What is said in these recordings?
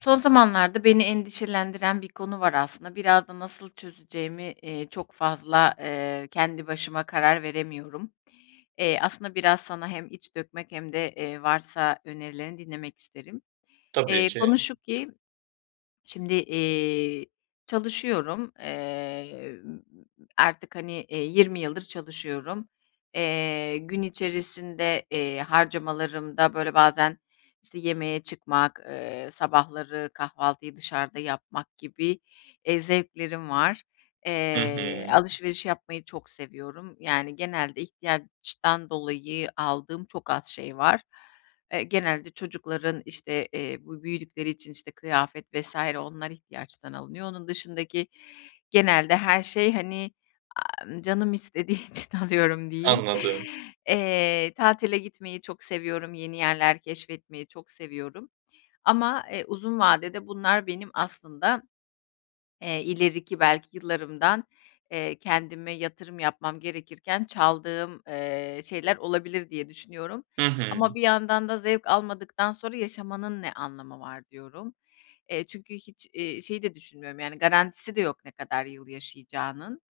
Son zamanlarda beni endişelendiren bir konu var aslında biraz da nasıl çözeceğimi, eee, çok fazla, eee, kendi başıma karar veremiyorum. Eee, aslında biraz sana hem iç dökmek hem de, eee, varsa önerilerini dinlemek isterim. Tabii Eee, konu ki. şu ki şimdi, eee, çalışıyorum, eee, m m m artık, hani 20 yıldır çalışıyorum. Eee, gün içerisinde, eee, harcamalarımda böyle bazen işte yemeğe çıkmak, eee, sabahları kahvaltıyı dışarıda yapmak gibi eee, zevklerim var. Hı hı. Eee, alışveriş yapmayı çok seviyorum. Yani, genelde ihtiyaçtan dolayı aldığım çok az şey var. Eee, genelde çocukların işte, eee, bu büyüdükleri için işte kıyafet vs. Onlar ihtiyaçtan alınıyor. Onun dışındaki genelde her şey, hani, aaa, canım istediği için alıyorum diyeyim. Anladım. Eee, tatile gitmeyi çok seviyorum. Yeni yerler keşfetmeyi çok seviyorum ama, eee, uzun vadede bunlar benim aslında, eee, ileriki belki yıllarımdan, eee, kendime yatırım yapmam gerekirken çaldığım, eee, şeyler olabilir diye düşünüyorum. Hı hı. Ama bir yandan da zevk almadıktan sonra yaşamanın ne anlamı var diyorum. Eee, çünkü hiç, eee, şeyi de düşünmüyorum, yani, garantisi de yok ne kadar yıl yaşayacağının.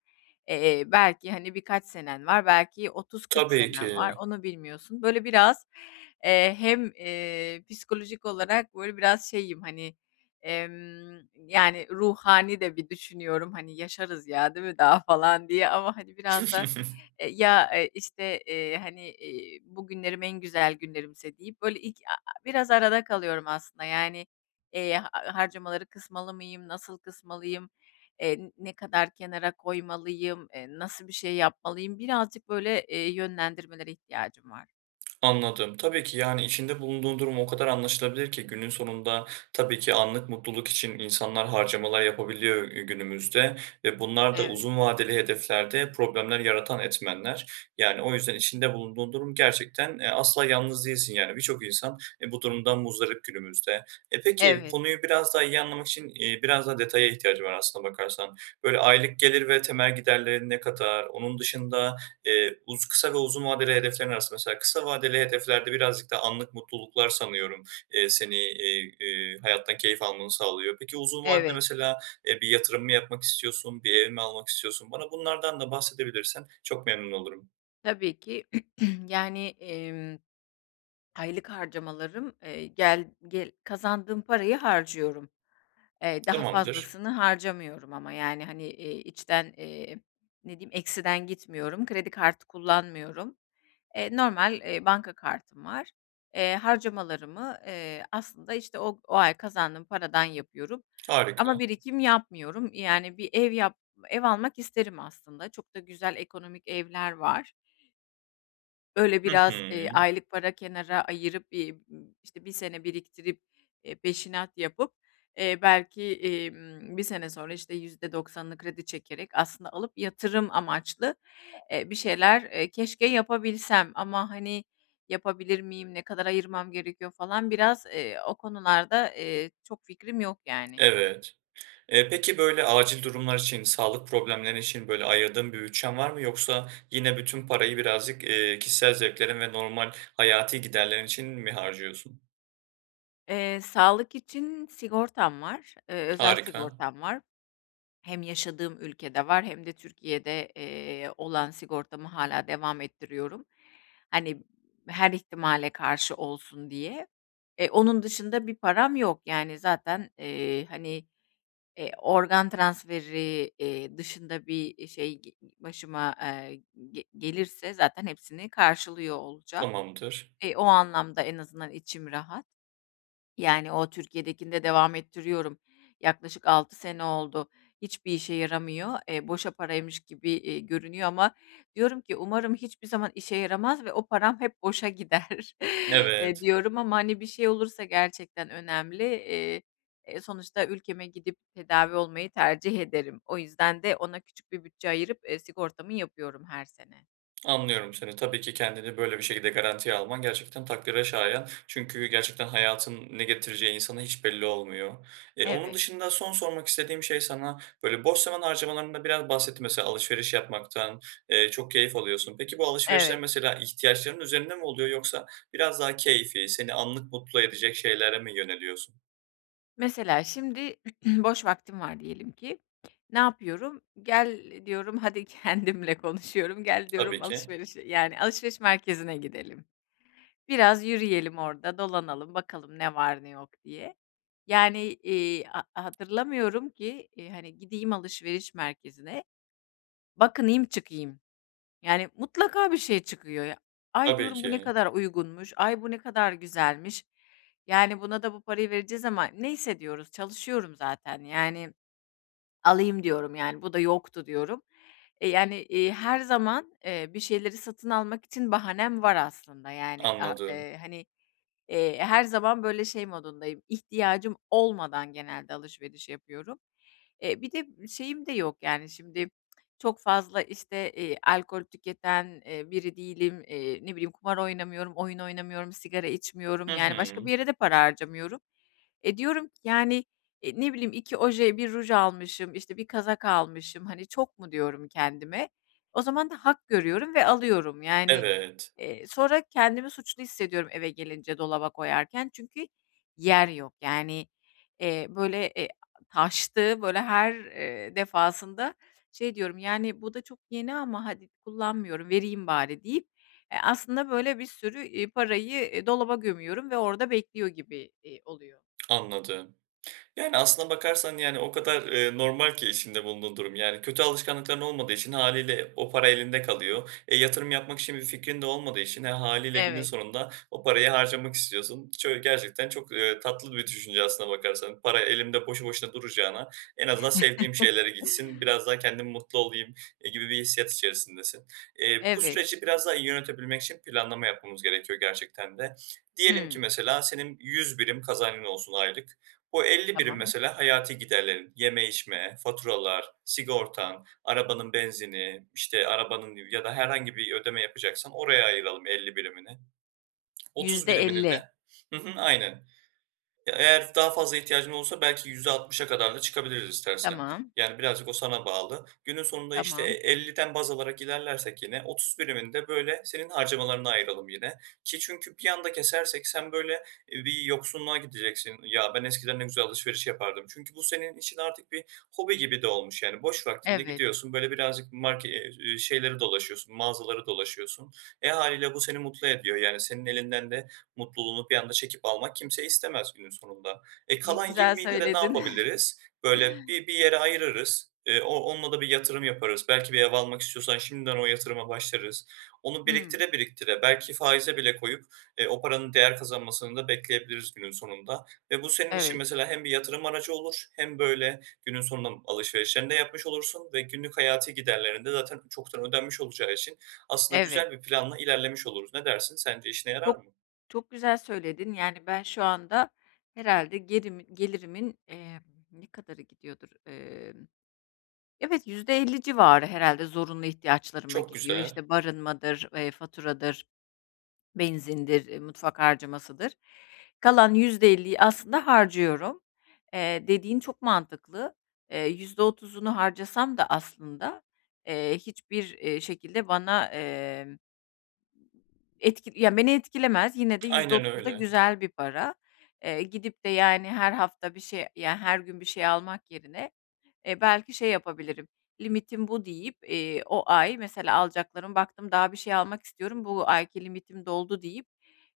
Eee, belki, hani, birkaç senen var, belki 30-40 Tabii senen var ki. onu bilmiyorsun. Böyle biraz, eee, hem, eee, psikolojik olarak böyle biraz şeyim, hani, emm, yani, ruhani de bir düşünüyorum, hani, yaşarız ya değil mi daha falan diye ama, hani, biraz da, eee, ya, eee, işte, eee, hani, eee, bugünlerim en güzel günlerimse deyip böyle ilk a a biraz arada kalıyorum aslında, yani. Eee, harcamaları kısmalı mıyım, nasıl kısmalıyım? Eee, ne kadar kenara koymalıyım? Eee, nasıl bir şey yapmalıyım? Birazcık böyle, eee, yönlendirmelere ihtiyacım var. Anladım. Tabii ki, yani, içinde bulunduğun durum o kadar anlaşılabilir ki günün sonunda tabii ki anlık mutluluk için insanlar harcamalar yapabiliyor, eee, günümüzde ve bunlar da Evet. uzun vadeli hedeflerde problemler yaratan etmenler. Yani, o yüzden içinde bulunduğun durum gerçekten, eee, asla yalnız değilsin. Yani, birçok insan, eee, bu durumdan muzdarip günümüzde. E, peki Evet. konuyu biraz daha iyi anlamak için, eee, biraz daha detaya ihtiyacım var aslına bakarsan. Böyle aylık gelir ve temel giderlerin ne kadar? Onun dışında, eee, uz kısa ve uzun vadeli hedeflerin arasında mesela kısa vadeli hedeflerde birazcık daha anlık mutluluklar sanıyorum, eee, seni, eee, eee, hayattan keyif almanı sağlıyor. Peki uzun vadede Evet. mesela, eee, bir yatırım mı yapmak istiyorsun? Bir ev mi almak istiyorsun? Bana bunlardan da bahsedebilirsen çok memnun olurum. Tabii ki. Yani, emm, aylık harcamalarım, eee, gel ge kazandığım parayı harcıyorum. Eee, daha Tamamdır. fazlasını harcamıyorum. Ama, yani, hani, eee, içten, eee, ne diyeyim eksiden gitmiyorum. Kredi kartı kullanmıyorum. Eee, normal, eee, banka kartım var. Eee, harcamalarımı, eee, aslında işte o o ay kazandığım paradan yapıyorum. Ama Harika! birikim yapmıyorum. Eee, yani, bir ev yap ev almak isterim aslında. Çok da güzel ekonomik evler var. Böyle Hı biraz, hı. eee, aylık para kenara ayırıp bir b işte 1 sene biriktirip, eee, peşinat yapıp, eee, belki, emm, 1 sene sonra işte %90'ını kredi çekerek aslında alıp yatırım amaçlı, eee bir şeyler, eee, keşke yapabilsem. Ama, hani, yapabilir miyim? Ne kadar ayırmam gerekiyor? Falan biraz, eee, o konularda, eee, çok fikrim yok ,yani. Evet. Eee, peki böyle acil durumlar için, sağlık problemleri için, böyle ayırdığın bir bütçen var mı? Yoksa yine bütün parayı birazcık, eee, kişisel zevklerin ve normal hayati giderlerin için mi harcıyorsun? Eee, sağlık için sigortam var, ııı, özel Harika. sigortam var. Hem yaşadığım ülkede var hem de Türkiye'de, eee, olan sigortamı hâlâ devam ettiriyorum. Hani, her ihtimale karşı olsun diye. E, onun dışında bir param yok, yani, zaten, eee, hani, eee, organ transferi, ııı, dışında bir, eee, şey, ııı, başıma, eee, ge gelirse zaten hepsini karşılıyor olacağım. Tamamdır. E, o anlamda en azından içim rahat. Yani o Türkiye'dekini de devam ettiriyorum. Yaklaşık 6 sene oldu. Hiçbir işe yaramıyor, eee, boşa paraymış gibi, eee, görünüyor ama diyorum ki umarım hiçbir zaman işe yaramaz ve o param hep boşa gider. Eee, Evet. diyorum ama, hani, bir şey olursa gerçekten önemli. Eee, e, sonuçta ülkeme gidip tedavi olmayı tercih ederim. O yüzden de ona küçük bir bütçe ayırıp, eee, sigortamı yapıyorum her sene. Anlıyorum seni. Tabii ki kendini böyle bir şekilde garantiye alman gerçekten takdire şayan çünkü gerçekten hayatın ne getireceği insana hiç belli olmuyor. Eee, onun Evet. dışında son sormak istediğim şey sana böyle boş zaman harcamalarında biraz bahsetti mesela alışveriş yapmaktan, eee, çok keyif alıyorsun. Peki bu alışverişler Evet. mesela ihtiyaçların üzerinde mi oluyor yoksa biraz daha keyfî seni anlık mutlu edecek şeylere mi yöneliyorsun? Mesela, şimdi boş vaktim var diyelim ki. Ne yapıyorum, "Gel, diyorum hadi" kendimle konuşuyorum, "Gel Tabii diyorum ki. alışverişe, yani, alışveriş merkezine gidelim. Biraz yürüyelim orada, dolanalım, bakalım ne var ne yok, diye." Yani, iii, ha hatırlamıyorum ki, iii, hani, gideyim alışveriş merkezine, bakınayım, çıkayım. Yani, mutlaka bir şey çıkıyor, ya. "Ay" Tabii diyorum, "Bu ne ki. kadar uygunmuş. Ay, bu ne kadar güzelmiş. Yani, buna da bu parayı vereceğiz ama neyse diyoruz, çalışıyorum zaten, yani, alayım" diyorum, yani, "Bu da yoktu" diyorum. Eee, yani, iii, her zaman, eee, bir şeyleri satın almak için bahanem var aslında, yani. A Anladım. eee, hani, eee, her zaman böyle şey modundayım, ihtiyacım olmadan genelde alışveriş yapıyorum. Eee, bir de şeyim de yok, yani, şimdi çok fazla, işte, eee, alkol tüketen, eee, biri değilim. Eee, ne bileyim, kumar oynamıyorum, oyun oynamıyorum, sigara içmiyorum, Hı yani, başka hı. bir yere de para harcamıyorum. E, diyorum ki, yani, eee, ne bileyim, "2 oje, 1 ruj almışım, işte, 1 kazak almışım, hani, çok mu?" diyorum, kendime. O zaman da hak görüyorum ve alıyorum. Yani, Evet. eee, sonra kendimi suçlu hissediyorum eve gelince dolaba koyarken çünkü yer yok. Yani, eee, böyle, eee, taştığı, böyle her, eee, defasında şey diyorum, "Yani, bu da çok yeni ama hadi kullanmıyorum, vereyim bari" deyip, eee, aslında, böyle, bir sürü, iii, parayı, iii, dolaba gömüyorum ve orada bekliyor gibi, iii, oluyor. Anladım. Yani, aslında bakarsan, yani, o kadar, eee, normal ki içinde bulunduğun durum. Yani, kötü alışkanlıkların olmadığı için hâliyle o para elinde kalıyor. E, yatırım yapmak için bir fikrin de olmadığı için e, hâliyle günün Evet. sonunda o parayı harcamak istiyorsun. Çö gerçekten çok, eee, tatlı bir düşünce aslında bakarsan. Para elimde boşu boşuna duracağına en azından sevdiğim şeylere gitsin biraz daha kendim mutlu olayım, eee, gibi bir hissiyat içerisindesin. Eee, bu Evet. süreci biraz daha iyi yönetebilmek için planlama yapmamız gerekiyor gerçekten de. Diyelim ki Hıı. mesela, senin 100 birim kazancın olsun aylık. Bu, 50 birim Tamam. mesela hayati giderlerin; yeme, içme, faturalar, sigortan, arabanın benzini, işte, arabanın ya da herhangi bir ödeme yapacaksan oraya ayıralım 50 birimini. 30 yüzde birimini de elli Hı hı, aynen. Ya, eğer daha fazla ihtiyacın olursa belki %60'a kadar da çıkabiliriz istersen. Tamam. Yani, birazcık o sana bağlı. Günün sonunda, işte, e Tamam. elliden baz alarak ilerlersek yine 30 birimini de böyle senin harcamalarına ayıralım yine. Ki çünkü bir anda kesersek sen böyle, iii, bir yoksunluğa gideceksin. "Ya, ben, eskiden ne güzel alışveriş yapardım." Çünkü bu, senin için artık bir hobi gibi de olmuş, yani, boş vaktinde Evet. gidiyorsun, böyle, birazcık marke eee, iii, şeyleri dolaşıyorsun, mağazaları dolaşıyorsun. E, hâliyle bu seni mutlu ediyor. Yani, senin elinden de mutluluğunu bir anda çekip almak kimse istemez günün sonunda. E, Ne kalan güzel 20'yle de ne söyledin. yapabiliriz? Böyle, bi bir yere ayırırız, ııı, o onunla da bir yatırım yaparız. Belki bir ev almak istiyorsan şimdiden o yatırıma başlarız. Onu Hıı. biriktire biriktire belki faize bile koyup, eee, o paranın değer kazanmasını da bekleyebiliriz günün sonunda. Ve bu, senin için Evet. mesela, hem bir yatırım aracı olur hem böyle günün sonunda alışverişlerini de yapmış olursun ve günlük hayati giderlerin de zaten çoktan ödenmiş olacağı için aslında Evet. güzel bir planla ilerlemiş oluruz. Ne dersin, sence işine yarar Çok mı? çok güzel söyledin. Yani, ben, şu anda herhâlde gerimi gelirimin, emm, ne kadarı gidiyordur? Emm. Evet, %50 civarı herhâlde zorunlu ihtiyaçlarıma Çok gidiyor. güzel. İşte, barınmadır, eee, faturadır, benzindir, ııı, mutfak harcamasıdır. Kalan %50 aslında harcıyorum. Eee, dediğin çok mantıklı. Eee, %30'unu harcasam da aslında, eee, hiçbir, eee, şekilde bana, emm etki, ya, beni etkilemez, yine de yüzde Aynen otuz da öyle. güzel bir para. Eee, gidip de, yani, her hafta bir şey, ya, her gün bir şey almak yerine, eee, belki şey yapabilirim, limitim bu deyip, iii, o ay mesela alacaklarım baktım daha bir şey almak istiyorum, bu ayki limitim doldu deyip,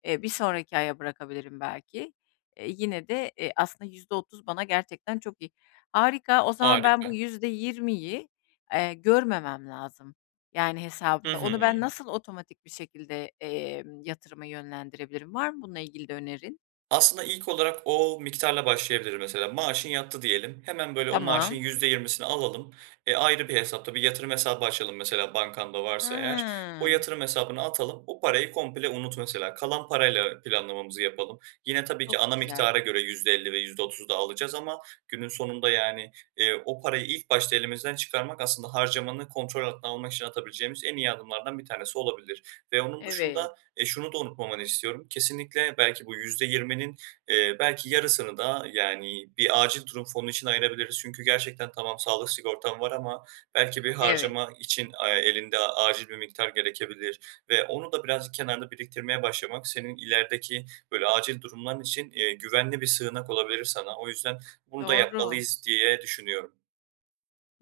eee, bir sonraki aya bırakabilirim belki. Eee, yine de, eee, aslında %30 bana gerçekten çok iyi. Harika, o zaman ben, bu Harika. %20'yi, eee, görmemem lazım, yani, Hı hesabımda. Onu ben, hı. nasıl otomatik bir şekilde, emm, yatırıma yönlendirebilirim? Var mı bununla ilgili de önerin? Aslında ilk olarak o miktarla başlayabiliriz. Mesela, maaşın yattı diyelim. Hemen, böyle, o maaşın Tamam. %20'sini alalım. Eee, ayrı bir hesapta, bir yatırım hesabı açalım mesela, bankanda varsa eğer. O Hıı. yatırım hesabına atalım, o parayı komple unut, mesela. Kalan parayla planlamamızı yapalım. Yine tabii ki Çok ana güzel. miktara göre %50 ve %30 daha alacağız ama günün sonunda, yani, eee, o parayı ilk başta elimizden çıkarmak, aslında harcamanı kontrol altına almak için atabileceğimiz en iyi adımlardan bir tanesi olabilir. Ve onun Evet. dışında, eee, şunu da unutmamanı istiyorum; kesinlikle belki bu %20'nin, eee, belki yarısını da, yani, bir acil durum fonu için ayırabiliriz. Çünkü gerçekten tamam sağlık sigortan var ama belki bir Evet. harcama için, aaa, elinde acil bir miktar gerekebilir ve onu da birazcık kenarda biriktirmeye başlamak, senin ilerideki böyle acil durumların için, eee, güvenli bir sığınak olabilir sana. O yüzden bunu da Doğru. yapmalıyız, diye düşünüyorum.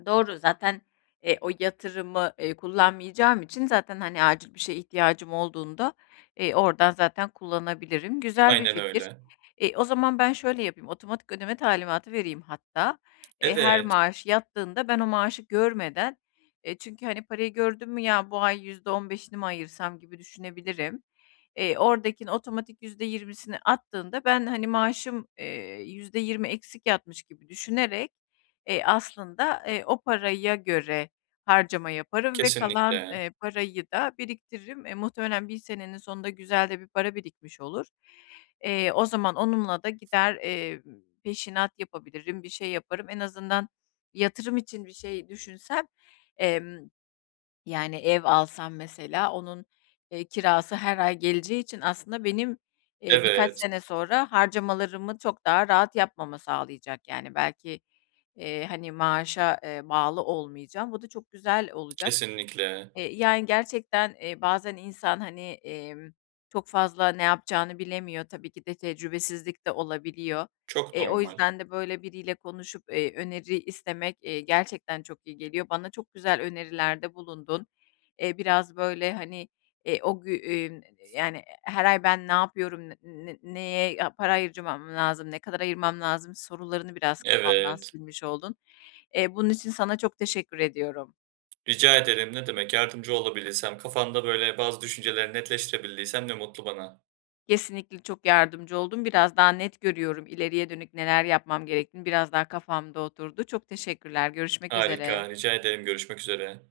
Doğru zaten, eee, o yatırımı, eee, kullanmayacağım için zaten, hani, acil bir şeye ihtiyacım olduğunda, eee, oradan zaten kullanabilirim. Güzel bir Aynen fikir. öyle. E, o zaman ben şöyle yapayım otomatik ödeme talimatı vereyim hatta. Eee, her Evet. maaş yattığında ben o maaşı görmeden, eee, çünkü, hani, parayı gördün mü ya bu ay yüzde 15'ini mi ayırsam gibi düşünebilirim, eee, oradakini otomatik %20'si attığında ben, hani, maaşım, eee, %20 eksik yatmış gibi düşünerek, eee, aslında, eee, o paraya göre harcama yaparım ve kalan, Kesinlikle. eee, parayı da biriktiririm. Eee, muhtemelen 1 senenin sonunda güzel de bir para birikmiş olur. Eee, o zaman onunla da gider, emm, peşinat yapabilirim, bir şey yaparım. En azından yatırım için bir şey düşünsem, emm, yani, ev alsam mesela onun, eee, kirası her ay geleceği için aslında benim, eee, birkaç Evet. sene sonra harcamalarımı çok daha rahat yapmama sağlayacak, yani, belki, eee, hani, maaşa, eee, bağlı olmayacağım, bu da çok güzel olacak. Kesinlikle. Eee yani gerçekten, eee, bazen insan hani, emm, çok fazla ne yapacağını bilemiyor tabii ki de tecrübesizlik de olabiliyor. Çok Eee, o normal. yüzden de böyle biriyle konuşup, eee, öneri istemek, eee, gerçekten çok iyi geliyor. Bana çok güzel önerilerde bulundun. Eee, biraz böyle, hani, eee, o gü eee, ün, yani, her ay ben ne yapıyorum, ne ne neye ya para harcamam lazım, ne kadar ayırmam lazım sorularını biraz kafamdan Evet. silmiş oldun. Eee, bunun için sana çok teşekkür ediyorum. Rica ederim ne demek. Yardımcı olabilirsem kafanda böyle bazı düşüncelerini netleştirebildiysem ne mutlu bana. Kesinlikle çok yardımcı oldun, biraz daha net görüyorum ileriye dönük neler yapmam gerektiğini biraz daha kafamda oturdu. Çok teşekkürler, görüşmek üzere. Harika, rica ederim görüşmek üzere.